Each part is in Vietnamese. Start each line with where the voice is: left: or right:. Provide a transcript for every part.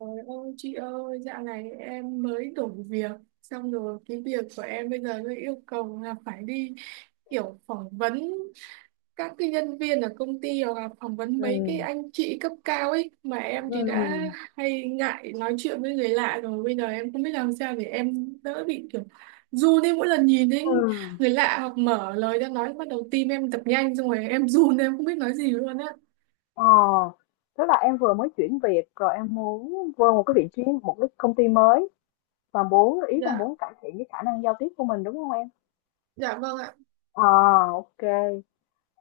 right: Trời ơi chị ơi, dạo này em mới đổi việc xong rồi cái việc của em bây giờ nó yêu cầu là phải đi kiểu phỏng vấn các cái nhân viên ở công ty hoặc là phỏng vấn mấy cái
left: Ừ.
right: anh chị cấp cao ấy mà em thì đã
left: Ừ.
right: hay ngại nói chuyện với người lạ rồi bây giờ em không biết làm sao để em đỡ bị kiểu run đi mỗi lần nhìn đến
left: Ừ.
right: người lạ hoặc mở lời ra nói bắt đầu tim em đập nhanh xong rồi em run em không biết nói gì luôn á.
left: Ờ, tức là em vừa mới chuyển việc rồi em muốn vô một cái vị trí một cái công ty mới, và muốn, ý là,
right: Dạ,
left: muốn cải thiện cái khả năng giao tiếp của mình, đúng không em?
right: dạ vâng ạ.
left: À, ok.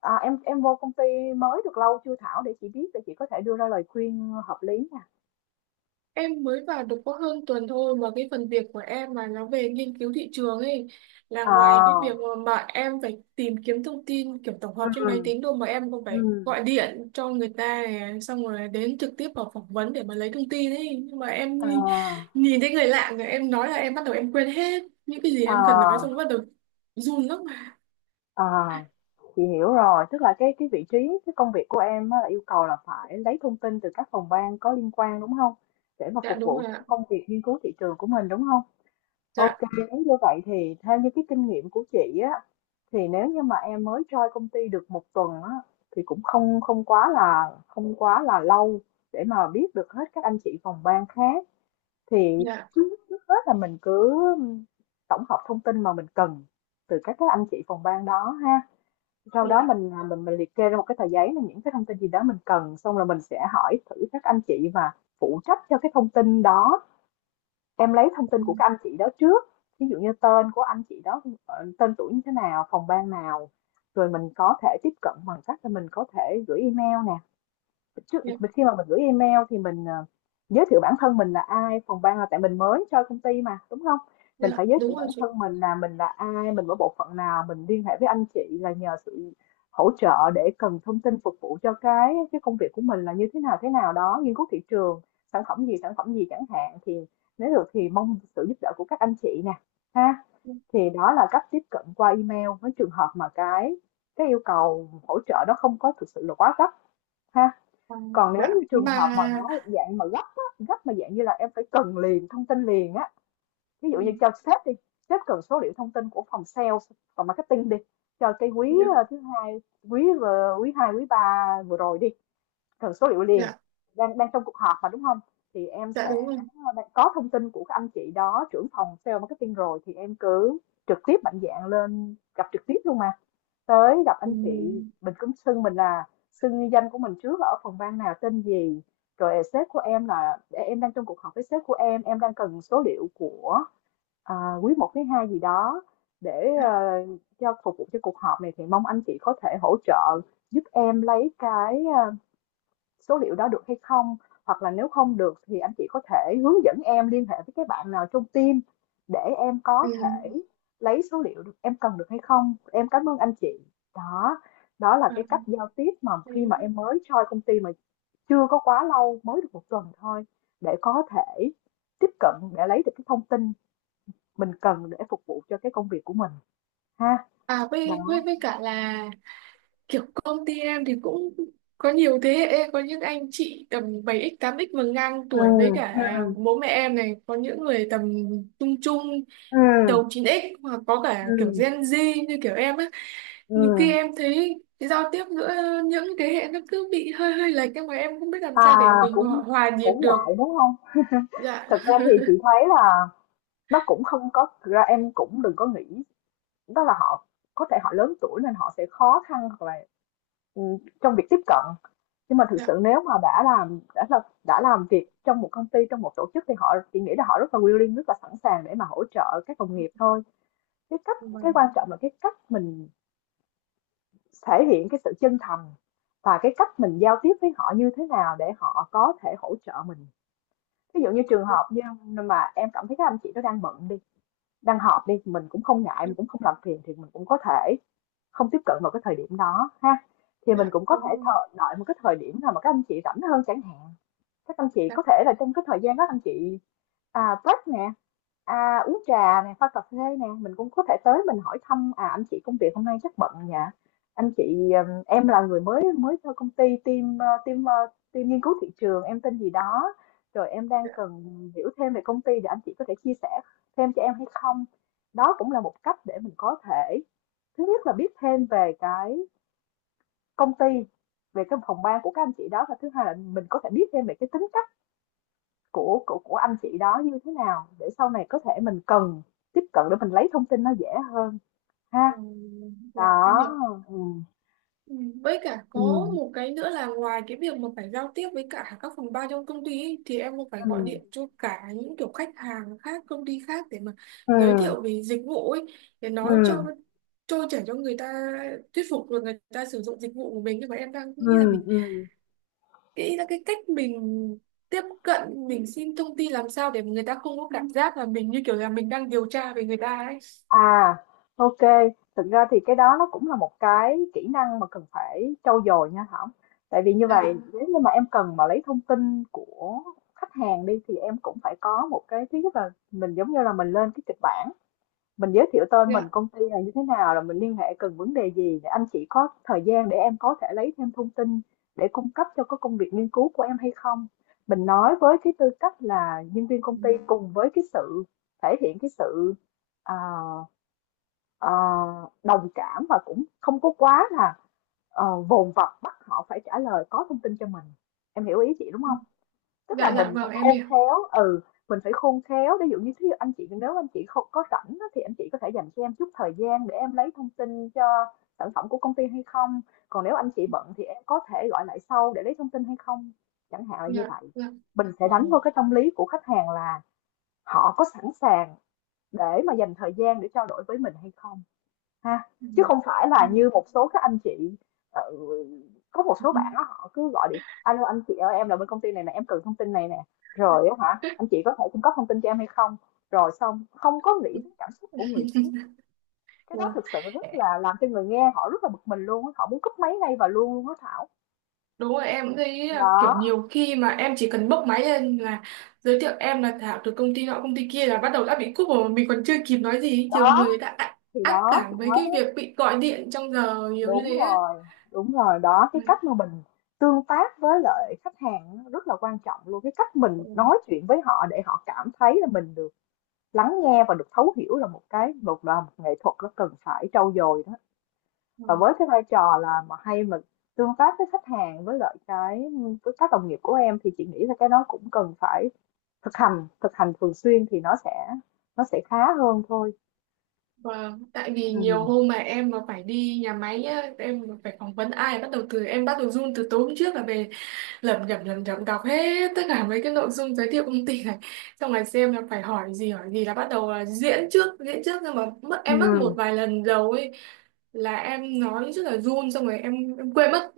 left: À, em vô công ty mới được lâu chưa Thảo, để chị biết để chị có thể đưa ra lời khuyên hợp lý nha.
right: Em mới vào được có hơn tuần thôi mà cái phần việc của em mà nó về nghiên cứu thị trường ấy là ngoài cái việc
left: À.
right: mà em phải tìm kiếm thông tin kiểu tổng
left: Ừ.
right: hợp trên máy tính đâu mà em còn
left: Ừ.
right: phải gọi điện cho người ta này, xong rồi đến trực tiếp vào phỏng vấn để mà lấy thông tin ấy nhưng mà em nhìn
left: À.
right: nhìn thấy người lạ rồi em nói là em bắt đầu em quên hết những cái gì em cần nói xong
left: À.
right: bắt đầu run lắm mà.
left: À. Chị hiểu rồi, tức là cái vị trí, cái công việc của em á, là yêu cầu là phải lấy thông tin từ các phòng ban có liên quan, đúng không? Để mà
right: Dạ
left: phục
right: đúng
left: vụ
right: rồi
left: cho cái
right: ạ.
left: công việc nghiên cứu thị trường của mình, đúng không?
right: Dạ.
left: Ok, nếu như vậy thì theo như cái kinh nghiệm của chị á, thì nếu như mà em mới join công ty được một tuần á, thì cũng không không quá là không quá là lâu để mà biết được hết các anh chị phòng ban khác, thì
right: Dạ.
left: trước trước hết là mình cứ tổng hợp thông tin mà mình cần từ các anh chị phòng ban đó ha, sau đó
right: Dạ.
left: mình, à, mình mình liệt kê ra một cái tờ giấy là những cái thông tin gì đó mình cần, xong là mình sẽ hỏi thử các anh chị và phụ trách cho cái thông tin đó. Em lấy thông
right: Ừ.
left: tin của các anh chị đó trước, ví dụ như tên của anh chị đó, tên tuổi như thế nào, phòng ban nào, rồi mình có thể tiếp cận bằng cách là mình có thể gửi email nè, trước
right: Dạ.
left: mình khi mà mình gửi email thì mình, giới thiệu bản thân mình là ai, phòng ban là, tại mình mới cho công ty mà đúng không, mình
right: Dạ
left: phải giới thiệu
right: đúng rồi
left: bản
right: chị.
left: thân mình là ai, mình ở bộ phận nào, mình liên hệ với anh chị là nhờ sự hỗ trợ để cần thông tin phục vụ cho cái công việc của mình là như thế nào đó, nghiên cứu thị trường sản phẩm gì chẳng hạn, thì nếu được thì mong sự giúp đỡ của các anh chị nè, ha. Thì đó là cách tiếp cận qua email, với trường hợp mà cái yêu cầu hỗ trợ đó không có thực sự là quá gấp ha.
right: Ừ.
left: Còn nếu
right: Dạ
left: như trường
right: mà
left: hợp mà nó dạng mà gấp á, gấp mà dạng như là em phải cần liền thông tin liền á, ví
right: ừ.
left: dụ như cho sếp đi, sếp cần số liệu thông tin của phòng sales, phòng marketing đi, cho cái quý,
right: Dạ.
left: thứ hai, quý hai quý ba vừa rồi đi, cần số liệu liền,
right: Dạ.
left: đang đang trong cuộc họp mà, đúng không, thì em
right: Dạ
left: sẽ,
right: đúng rồi.
left: đang có thông tin của các anh chị đó, trưởng phòng sales marketing rồi, thì em cứ trực tiếp mạnh dạn lên gặp trực tiếp luôn mà. Tới gặp
right: Ừ.
left: anh chị, mình cũng xưng mình là, xưng ni danh của mình trước là ở phòng ban nào tên gì, rồi sếp của em là, em đang trong cuộc họp với sếp của em đang cần số liệu của, à, quý một quý hai gì đó, để
right: Dạ.
left: cho phục vụ cho cuộc họp này, thì mong anh chị có thể hỗ trợ giúp em lấy cái, số liệu đó được hay không, hoặc là nếu không được thì anh chị có thể hướng dẫn em liên hệ với cái bạn nào trong team để em
right: Ừ.
left: có thể lấy số liệu được, em cần được hay không, em cảm ơn anh chị. Đó, đó là
right: À,
left: cái cách giao tiếp mà khi mà
right: thế-
left: em mới join công ty, mà chưa có quá lâu mới được một tuần thôi, để có thể tiếp cận để lấy được cái thông tin mình cần để phục vụ cho cái công việc của mình ha.
right: à với,
left: Đó.
right: với cả là kiểu công ty em thì cũng có nhiều thế hệ có những anh chị tầm bảy x tám x và ngang
left: Ừ.
right: tuổi với cả
left: Ừ.
right: bố mẹ em này có những người tầm trung trung
left: Ừ.
right: đầu chín x hoặc có cả kiểu
left: Ừ.
right: Gen Z như kiểu em á
left: Ừ.
right: nhiều khi em thấy cái giao tiếp giữa những thế hệ nó cứ bị hơi hơi lệch nhưng mà em không biết làm
left: À,
right: sao để mình hòa,
left: cũng
right: hòa nhịp
left: cũng
right: được.
left: ngại, đúng không?
right: Dạ.
left: Thực ra thì chị thấy là nó cũng không có, thực ra em cũng đừng có nghĩ đó là họ, có thể họ lớn tuổi nên họ sẽ khó khăn hoặc là, trong việc tiếp cận. Nhưng mà thực
right: Dạ
left: sự nếu mà đã làm việc trong một công ty, trong một tổ chức, thì họ, chị nghĩ là họ rất là willing, rất là sẵn sàng để mà hỗ trợ các đồng nghiệp thôi. Cái cách, cái
right: vâng.
left: quan trọng là cái cách mình thể hiện cái sự chân thành, và cái cách mình giao tiếp với họ như thế nào để họ có thể hỗ trợ mình. Ví dụ như trường
right: Dạ,
left: hợp như mà em cảm thấy các anh chị nó đang bận đi, đang họp đi, mình cũng không ngại,
right: dạ,
left: mình cũng không làm phiền, thì mình cũng có thể không tiếp cận vào cái thời điểm đó ha, thì mình
right: dạ,
left: cũng có
right: đúng
left: thể
right: rồi.
left: thờ, đợi một cái thời điểm nào mà các anh chị rảnh hơn chẳng hạn. Các anh chị có thể là trong cái thời gian đó anh chị, break nè, uống trà nè, pha cà phê nè, mình cũng có thể tới mình hỏi thăm, anh chị công việc hôm nay chắc bận nhỉ? Anh chị, em là người mới mới cho công ty, team, team nghiên cứu thị trường, em tên gì đó, rồi em đang
right: Dạ,
left: cần hiểu thêm về công ty, để anh chị có thể chia sẻ thêm cho em hay không? Đó cũng là một cách để mình có thể, thứ nhất là biết thêm về cái công ty, về cái phòng ban của các anh chị đó, và thứ hai là mình có thể biết thêm về cái tính cách của anh chị đó như thế nào để sau này có thể mình cần tiếp cận để mình lấy thông tin nó dễ hơn
right: ừ,
left: ha.
right: dạ em
left: Đó.
right: hiểu.
left: Ừm.
right: Ừ. Với cả có
left: Ừm.
right: một cái nữa là ngoài cái việc mà phải giao tiếp với cả các phòng ban trong công ty ấy, thì em cũng phải gọi
left: Ừm.
right: điện cho cả những kiểu khách hàng khác, công ty khác để mà giới
left: Ừm.
right: thiệu về dịch vụ ấy để nói cho
left: Ừm.
right: trôi chảy cho người ta thuyết phục rồi người ta sử dụng dịch vụ của mình nhưng mà em đang nghĩ là
left: Ừm.
right: mình
left: Ừm.
right: nghĩ là cái cách mình tiếp cận mình xin thông tin làm sao để người ta không có cảm giác là mình như kiểu là mình đang điều tra về người ta ấy.
left: À, OK, thực ra thì cái đó nó cũng là một cái kỹ năng mà cần phải trau dồi nha Thảo. Tại vì như
right: Dạ,
left: vậy nếu như mà em cần mà lấy thông tin của khách hàng đi, thì em cũng phải có một cái, thứ nhất là mình giống như là mình lên cái kịch bản, mình giới thiệu tên mình
right: dạ.
left: công ty là như thế nào, là mình liên hệ cần vấn đề gì, để anh chị có thời gian để em có thể lấy thêm thông tin để cung cấp cho cái công việc nghiên cứu của em hay không, mình nói với cái tư cách là nhân viên
right: Ừ.
left: công ty, cùng với cái sự thể hiện cái sự, à, à, đồng cảm, và cũng không có quá là, vồn vập bắt họ phải trả lời có thông tin cho mình, em hiểu ý chị đúng không. Tức là
right: Dạ, dạ
left: mình
right: vâng
left: phải
right: em
left: khôn
right: hiểu.
left: khéo, mình phải khôn khéo, ví dụ như thí dụ anh chị, nếu anh chị không có rảnh á, thì anh chị có thể dành cho em chút thời gian để em lấy thông tin cho sản phẩm của công ty hay không? Còn nếu anh chị bận thì em có thể gọi lại sau để lấy thông tin hay không? Chẳng hạn là như
right: Dạ.
left: vậy.
right: Dạ.
left: Mình sẽ
right: Ờ.
left: đánh vào cái tâm lý của khách hàng là họ có sẵn sàng để mà dành thời gian để trao đổi với mình hay không ha.
right: Ừ.
left: Chứ không phải
right: Ừ.
left: là như một số các anh chị, ờ, có một số bạn á, họ cứ gọi điện, alo anh chị ơi, em là bên công ty này nè, em cần thông tin này nè, rồi á hả anh chị có thể cung cấp thông tin cho em hay không, rồi xong không có nghĩ đến cảm xúc của người khác. Cái đó
right: Ừ.
left: thực sự rất là làm cho người nghe họ rất là bực mình luôn á, họ muốn cúp máy ngay và luôn luôn á Thảo.
right: Đúng rồi em cũng thấy là
left: Đó.
right: kiểu nhiều khi mà em chỉ cần bốc máy lên là giới thiệu em là Thảo từ công ty nọ công ty kia là bắt đầu đã bị cúp rồi mà mình còn chưa kịp nói gì nhiều
left: đó
right: người đã ác
left: thì
right: ác
left: đó chị
right: cảm với
left: nói.
right: cái việc bị gọi điện trong giờ nhiều như
left: Đúng
right: thế á.
left: rồi, đúng rồi, đó,
right: Ừ.
left: cái cách mà mình tương tác với lại khách hàng rất là quan trọng luôn. Cái cách
right: Ừ.
left: mình nói chuyện với họ để họ cảm thấy là mình được lắng nghe và được thấu hiểu, là một cái một là một nghệ thuật, nó cần phải trau dồi đó.
right: Ừ.
left: Và với cái vai trò là mà hay mình tương tác với khách hàng, với lại cái, với các đồng nghiệp của em, thì chị nghĩ là cái đó cũng cần phải thực hành thường xuyên thì nó sẽ khá hơn thôi.
right: Vâng, tại vì nhiều
left: Ừ.
right: hôm mà em mà phải đi nhà máy á, em mà phải phỏng vấn ai bắt đầu từ em bắt đầu run từ tối hôm trước là về lẩm nhẩm đọc hết tất cả mấy cái nội dung giới thiệu công ty này xong rồi xem là phải hỏi gì là bắt đầu là diễn trước nhưng mà mất em mất một
left: Ừ.
right: vài lần đầu ấy là em nói rất là run xong rồi em quên mất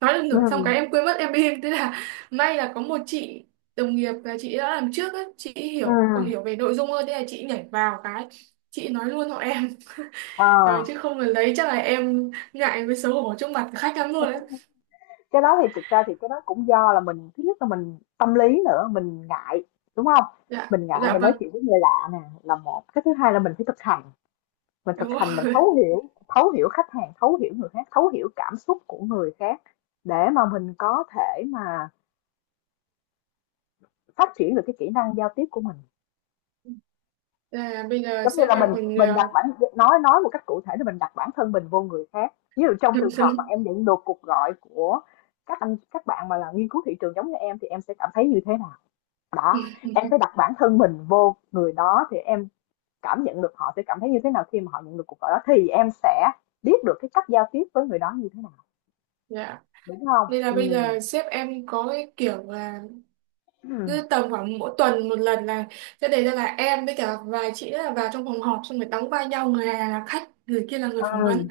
right: nói được
left: Ừ.
right: nửa xong cái em quên mất em im thế là may là có một chị đồng nghiệp là chị đã làm trước ấy chị
left: Ừ.
right: hiểu hiểu về nội dung hơn thế là chị nhảy vào cái chị nói luôn họ em.
left: Ờ.
right: Ờ, chứ không là lấy chắc là em ngại với xấu hổ trước mặt khách lắm luôn đấy.
left: Cái đó thì thực ra thì cái đó cũng do là mình, thứ nhất là mình tâm lý nữa, mình ngại, đúng không?
right: Dạ.
left: Mình ngại
right: Dạ
left: mình nói
right: vâng
left: chuyện với người lạ nè, là một cái. Thứ hai là mình phải thực hành, mình thực
right: đúng
left: hành, mình
right: rồi.
left: thấu hiểu, thấu hiểu khách hàng, thấu hiểu người khác, thấu hiểu cảm xúc của người khác để mà mình có thể mà phát triển được cái kỹ năng giao tiếp của mình.
right: Là bây giờ
left: Giống như
right: sếp
left: là
right: em
left: mình
right: còn
left: mình đặt bản, nói một cách cụ thể là mình đặt bản thân mình vô người khác. Ví dụ trong
right: uh,
left: trường hợp mà em nhận được cuộc gọi của các anh các bạn mà là nghiên cứu thị trường giống như em thì em sẽ cảm thấy như thế nào? Đó, em phải đặt bản thân mình vô người đó thì em cảm nhận được họ sẽ cảm thấy như thế nào khi mà họ nhận được cuộc gọi đó, thì em sẽ biết được cái cách giao tiếp với người đó như thế nào,
right: dạ
left: đúng không?
right: nên là bây
left: Ừm.
right: giờ sếp em có cái kiểu là
left: Ừ.
right: cứ tầm khoảng mỗi tuần một lần là sẽ đề ra là em với cả vài chị là vào trong phòng họp xong rồi đóng vai nhau người này là khách người kia là người phỏng
left: Ừm,
right: vấn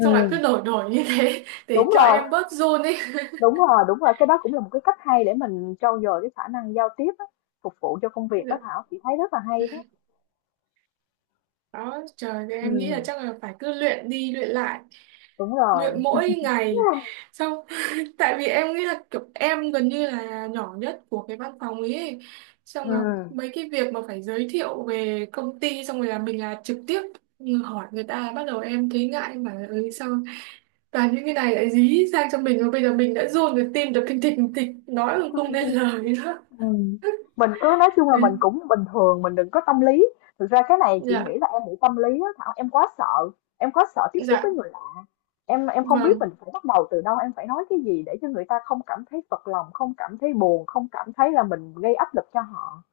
right: xong lại cứ đổi đổi như thế để
left: đúng
right: cho
left: rồi,
right: em bớt run ấy.
left: đúng rồi, đúng rồi, cái đó cũng là một cái cách hay để mình trau dồi cái khả năng giao tiếp á, phục vụ cho công việc đó
right: Dạ.
left: Thảo, chị thấy rất là hay đó.
right: Đó trời ơi, em nghĩ là
left: Ừm,
right: chắc là phải cứ luyện đi luyện lại
left: đúng
right: luyện
left: rồi.
right: mỗi ngày xong tại vì em nghĩ là kiểu em gần như là nhỏ nhất của cái văn phòng ấy. Xong là
left: Ừm.
right: mấy cái việc mà phải giới thiệu về công ty xong rồi là mình là trực tiếp hỏi người ta bắt đầu em thấy ngại em bảo là ừ, sao toàn những cái này lại dí sang cho mình và bây giờ mình đã run rồi tim đập thình thịch nói mà không nên lời đó.
left: Ừm, mình cứ nói chung là mình
right: Ừ.
left: cũng bình thường, mình đừng có tâm lý. Thực ra cái này chị
right: Dạ.
left: nghĩ là em bị tâm lý á Thảo, em quá sợ tiếp xúc
right: Dạ
left: với người lạ. Em không biết
right: vâng.
left: mình phải bắt đầu từ đâu, em phải nói cái gì để cho người ta không cảm thấy phật lòng, không cảm thấy buồn, không cảm thấy là mình gây áp lực cho họ.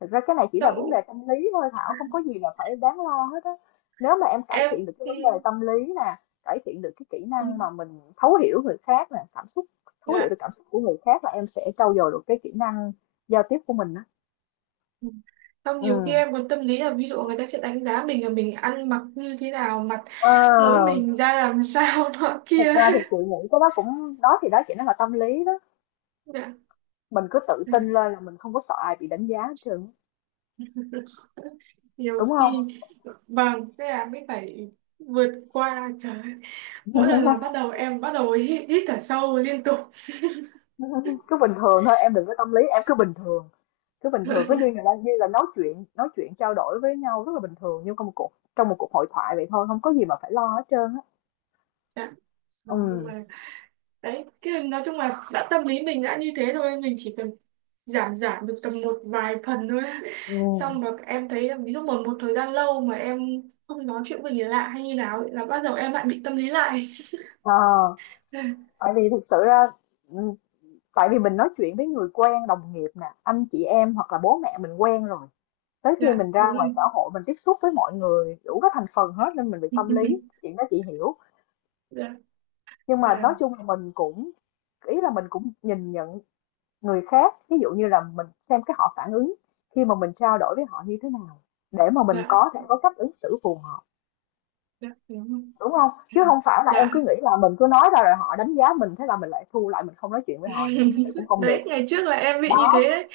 left: Thực ra cái này chỉ là vấn đề
right: Xong
left: tâm lý thôi Thảo, không có gì là phải đáng lo hết á. Nếu mà em cải
right: em
left: thiện được cái
right: ừ,
left: vấn đề tâm lý nè, cải thiện được cái kỹ
right: ừ,
left: năng mà mình thấu hiểu người khác nè, cảm xúc, thấu hiểu được
right: dạ.
left: cảm xúc của người khác là em sẽ trau dồi được cái kỹ năng giao tiếp của mình đó.
right: Ừ. Không,
left: Ừ.
right: nhiều khi em còn tâm lý là ví dụ người ta sẽ đánh giá mình là mình ăn mặc như thế nào, mặt
left: Ờ,
right: mũi mình ra làm sao nọ
left: thực
right: kia.
left: ra thì chị nghĩ cái đó cũng, đó thì đó chỉ nó là tâm lý đó.
right: Dạ.
left: Mình cứ tự tin
right: Ừ.
left: lên là mình không có sợ ai bị đánh giá hết trơn,
right: Nhiều
left: đúng không?
right: khi vâng, thế là mới phải vượt qua trời ơi. Mỗi lần là bắt đầu em bắt đầu hít thở sâu liên tục.
left: Cứ bình thường thôi, em đừng có tâm lý, em cứ bình thường. Cứ bình thường, cứ như là nói chuyện trao đổi với nhau rất là bình thường, như trong một cuộc hội thoại vậy thôi, không có gì mà phải lo hết trơn á.
right: Dạ.
left: Ừ.
right: Vâng, nhưng mà đấy, cái nói chung là đã tâm lý mình đã như thế rồi mình chỉ cần giảm giảm được tầm một vài phần thôi.
left: Ừ.
right: Xong rồi em thấy là ví dụ một một thời gian lâu mà em không nói chuyện với người lạ hay như nào ấy, là bắt đầu em lại bị tâm lý lại.
left: À, tại vì thực sự ra, ừ, tại vì mình nói chuyện với người quen, đồng nghiệp nè, anh chị em hoặc là bố mẹ mình quen rồi, tới khi
right: Dạ
left: mình
right: đúng
left: ra ngoài
right: rồi.
left: xã hội mình tiếp xúc với mọi người đủ các thành phần hết nên mình bị tâm lý chuyện đó, chị hiểu.
right: Dạ,
left: Nhưng mà
right: dạ,
left: nói chung là mình cũng nhìn nhận người khác, ví dụ như là mình xem cái họ phản ứng khi mà mình trao đổi với họ như thế nào để mà mình
right: dạ,
left: có thể có cách ứng xử phù hợp,
right: dạ đúng rồi.
left: đúng không? Chứ không phải là em
right: Dạ.
left: cứ nghĩ là mình cứ nói ra rồi họ đánh giá mình, thế là mình lại thu lại, mình không nói chuyện với họ nữa, như vậy cũng không được.
right: Đấy ngày trước là em bị như thế
left: Đó,
right: đấy.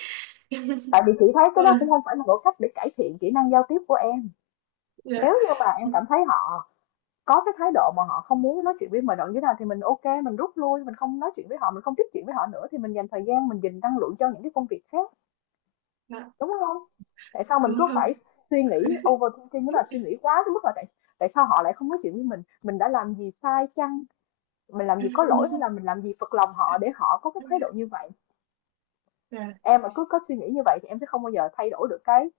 left: tại vì chị thấy cái đó
right: Rồi,
left: cũng không phải là một cách để cải thiện kỹ năng giao tiếp của em. Nếu
right: dạ,
left: như mà em cảm thấy họ có cái thái độ mà họ không muốn nói chuyện với mình đoạn như thế nào thì mình ok, mình rút lui, mình không nói chuyện với họ, mình không tiếp chuyện với họ nữa, thì mình dành thời gian, mình dành năng lượng cho những cái công việc khác,
right: dạ
left: đúng không? Tại sao mình cứ
right: đúng rồi.
left: phải suy nghĩ, overthinking đó là suy nghĩ quá đến mức là tại tại sao họ lại không nói chuyện với mình đã làm gì sai chăng, mình làm gì có lỗi, hay là mình làm gì phật lòng họ để họ có cái thái độ như vậy.
right: Dạ
left: Em mà cứ có suy nghĩ như vậy thì em sẽ không bao giờ thay đổi được cái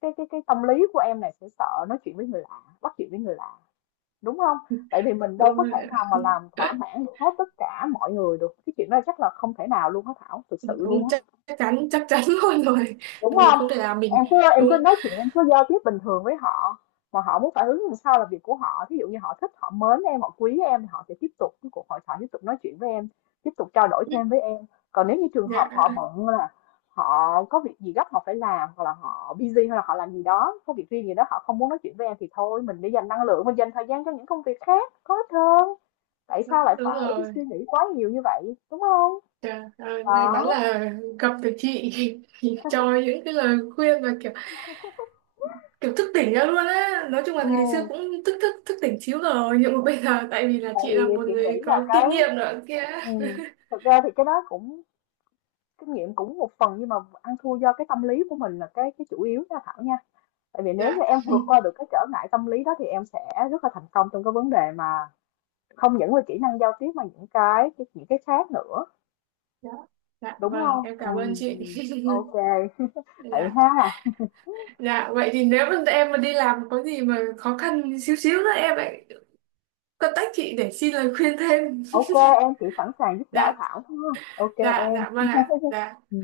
left: cái cái cái tâm lý của em này, sẽ sợ nói chuyện với người lạ, bắt chuyện với người lạ, đúng không? Tại vì mình đâu
right: đúng
left: có
right: rồi
left: thể nào mà làm thỏa
right: ạ.
left: mãn được hết tất cả mọi người được, cái chuyện đó chắc là không thể nào luôn á Thảo, thực sự luôn
right: Đúng,
left: á.
right: chắc chắc chắn luôn rồi.
left: Đúng
right: Mình
left: không?
right: không thể làm mình
left: Em cứ
right: đúng.
left: nói chuyện, em cứ giao tiếp bình thường với họ, mà họ muốn phản ứng làm sao là việc của họ. Ví dụ như họ thích, họ mến em, họ quý em thì họ sẽ tiếp tục cái cuộc hội thoại, tiếp tục nói chuyện với em, tiếp tục trao đổi thêm với em. Còn nếu như trường
right: Dạ
left: hợp họ bận, là họ có việc gì gấp họ phải làm, hoặc là họ busy, hoặc là họ làm gì đó, có việc riêng gì đó họ không muốn nói chuyện với em thì thôi, mình để dành năng lượng, mình dành thời gian cho những công việc khác có ích hơn. Tại
right: đó,
left: sao lại
right: đúng
left: phải suy
right: rồi.
left: nghĩ quá nhiều như vậy, đúng không?
right: Trời ơi, may mắn
left: Đó,
right: là gặp được chị cho những cái lời khuyên và kiểu kiểu thức tỉnh ra luôn á nói chung là ngày xưa
left: ừm,
right: cũng thức thức thức tỉnh xíu rồi nhưng mà bây giờ tại vì là
left: tại
right: chị
left: vì
right: là một
left: chị
right: người
left: nghĩ là
right: có
left: cái,
right: kinh nghiệm nữa kia.
left: ừm, thực ra thì cái đó cũng kinh nghiệm cũng một phần, nhưng mà ăn thua do cái tâm lý của mình là cái chủ yếu nha Thảo nha. Tại vì nếu như
right: Dạ.
left: em vượt qua được cái trở ngại tâm lý đó thì em sẽ rất là thành công trong cái vấn đề mà không những là kỹ năng giao tiếp mà những cái khác nữa,
right: Dạ. Dạ
left: đúng
right: vâng
left: không?
right: em cảm ơn
left: Ừ,
right: chị.
left: ừ. Ok, vậy
right: Dạ.
left: ha.
right: Dạ vậy thì nếu mà em mà đi làm có gì mà khó khăn xíu xíu nữa em lại contact chị để xin lời khuyên thêm.
left: Ok, em chỉ sẵn sàng giúp đỡ
right: Dạ.
left: Thảo thôi. Ok
right: Dạ.
left: em.
right: Dạ vâng ạ. Dạ.
left: Ừ.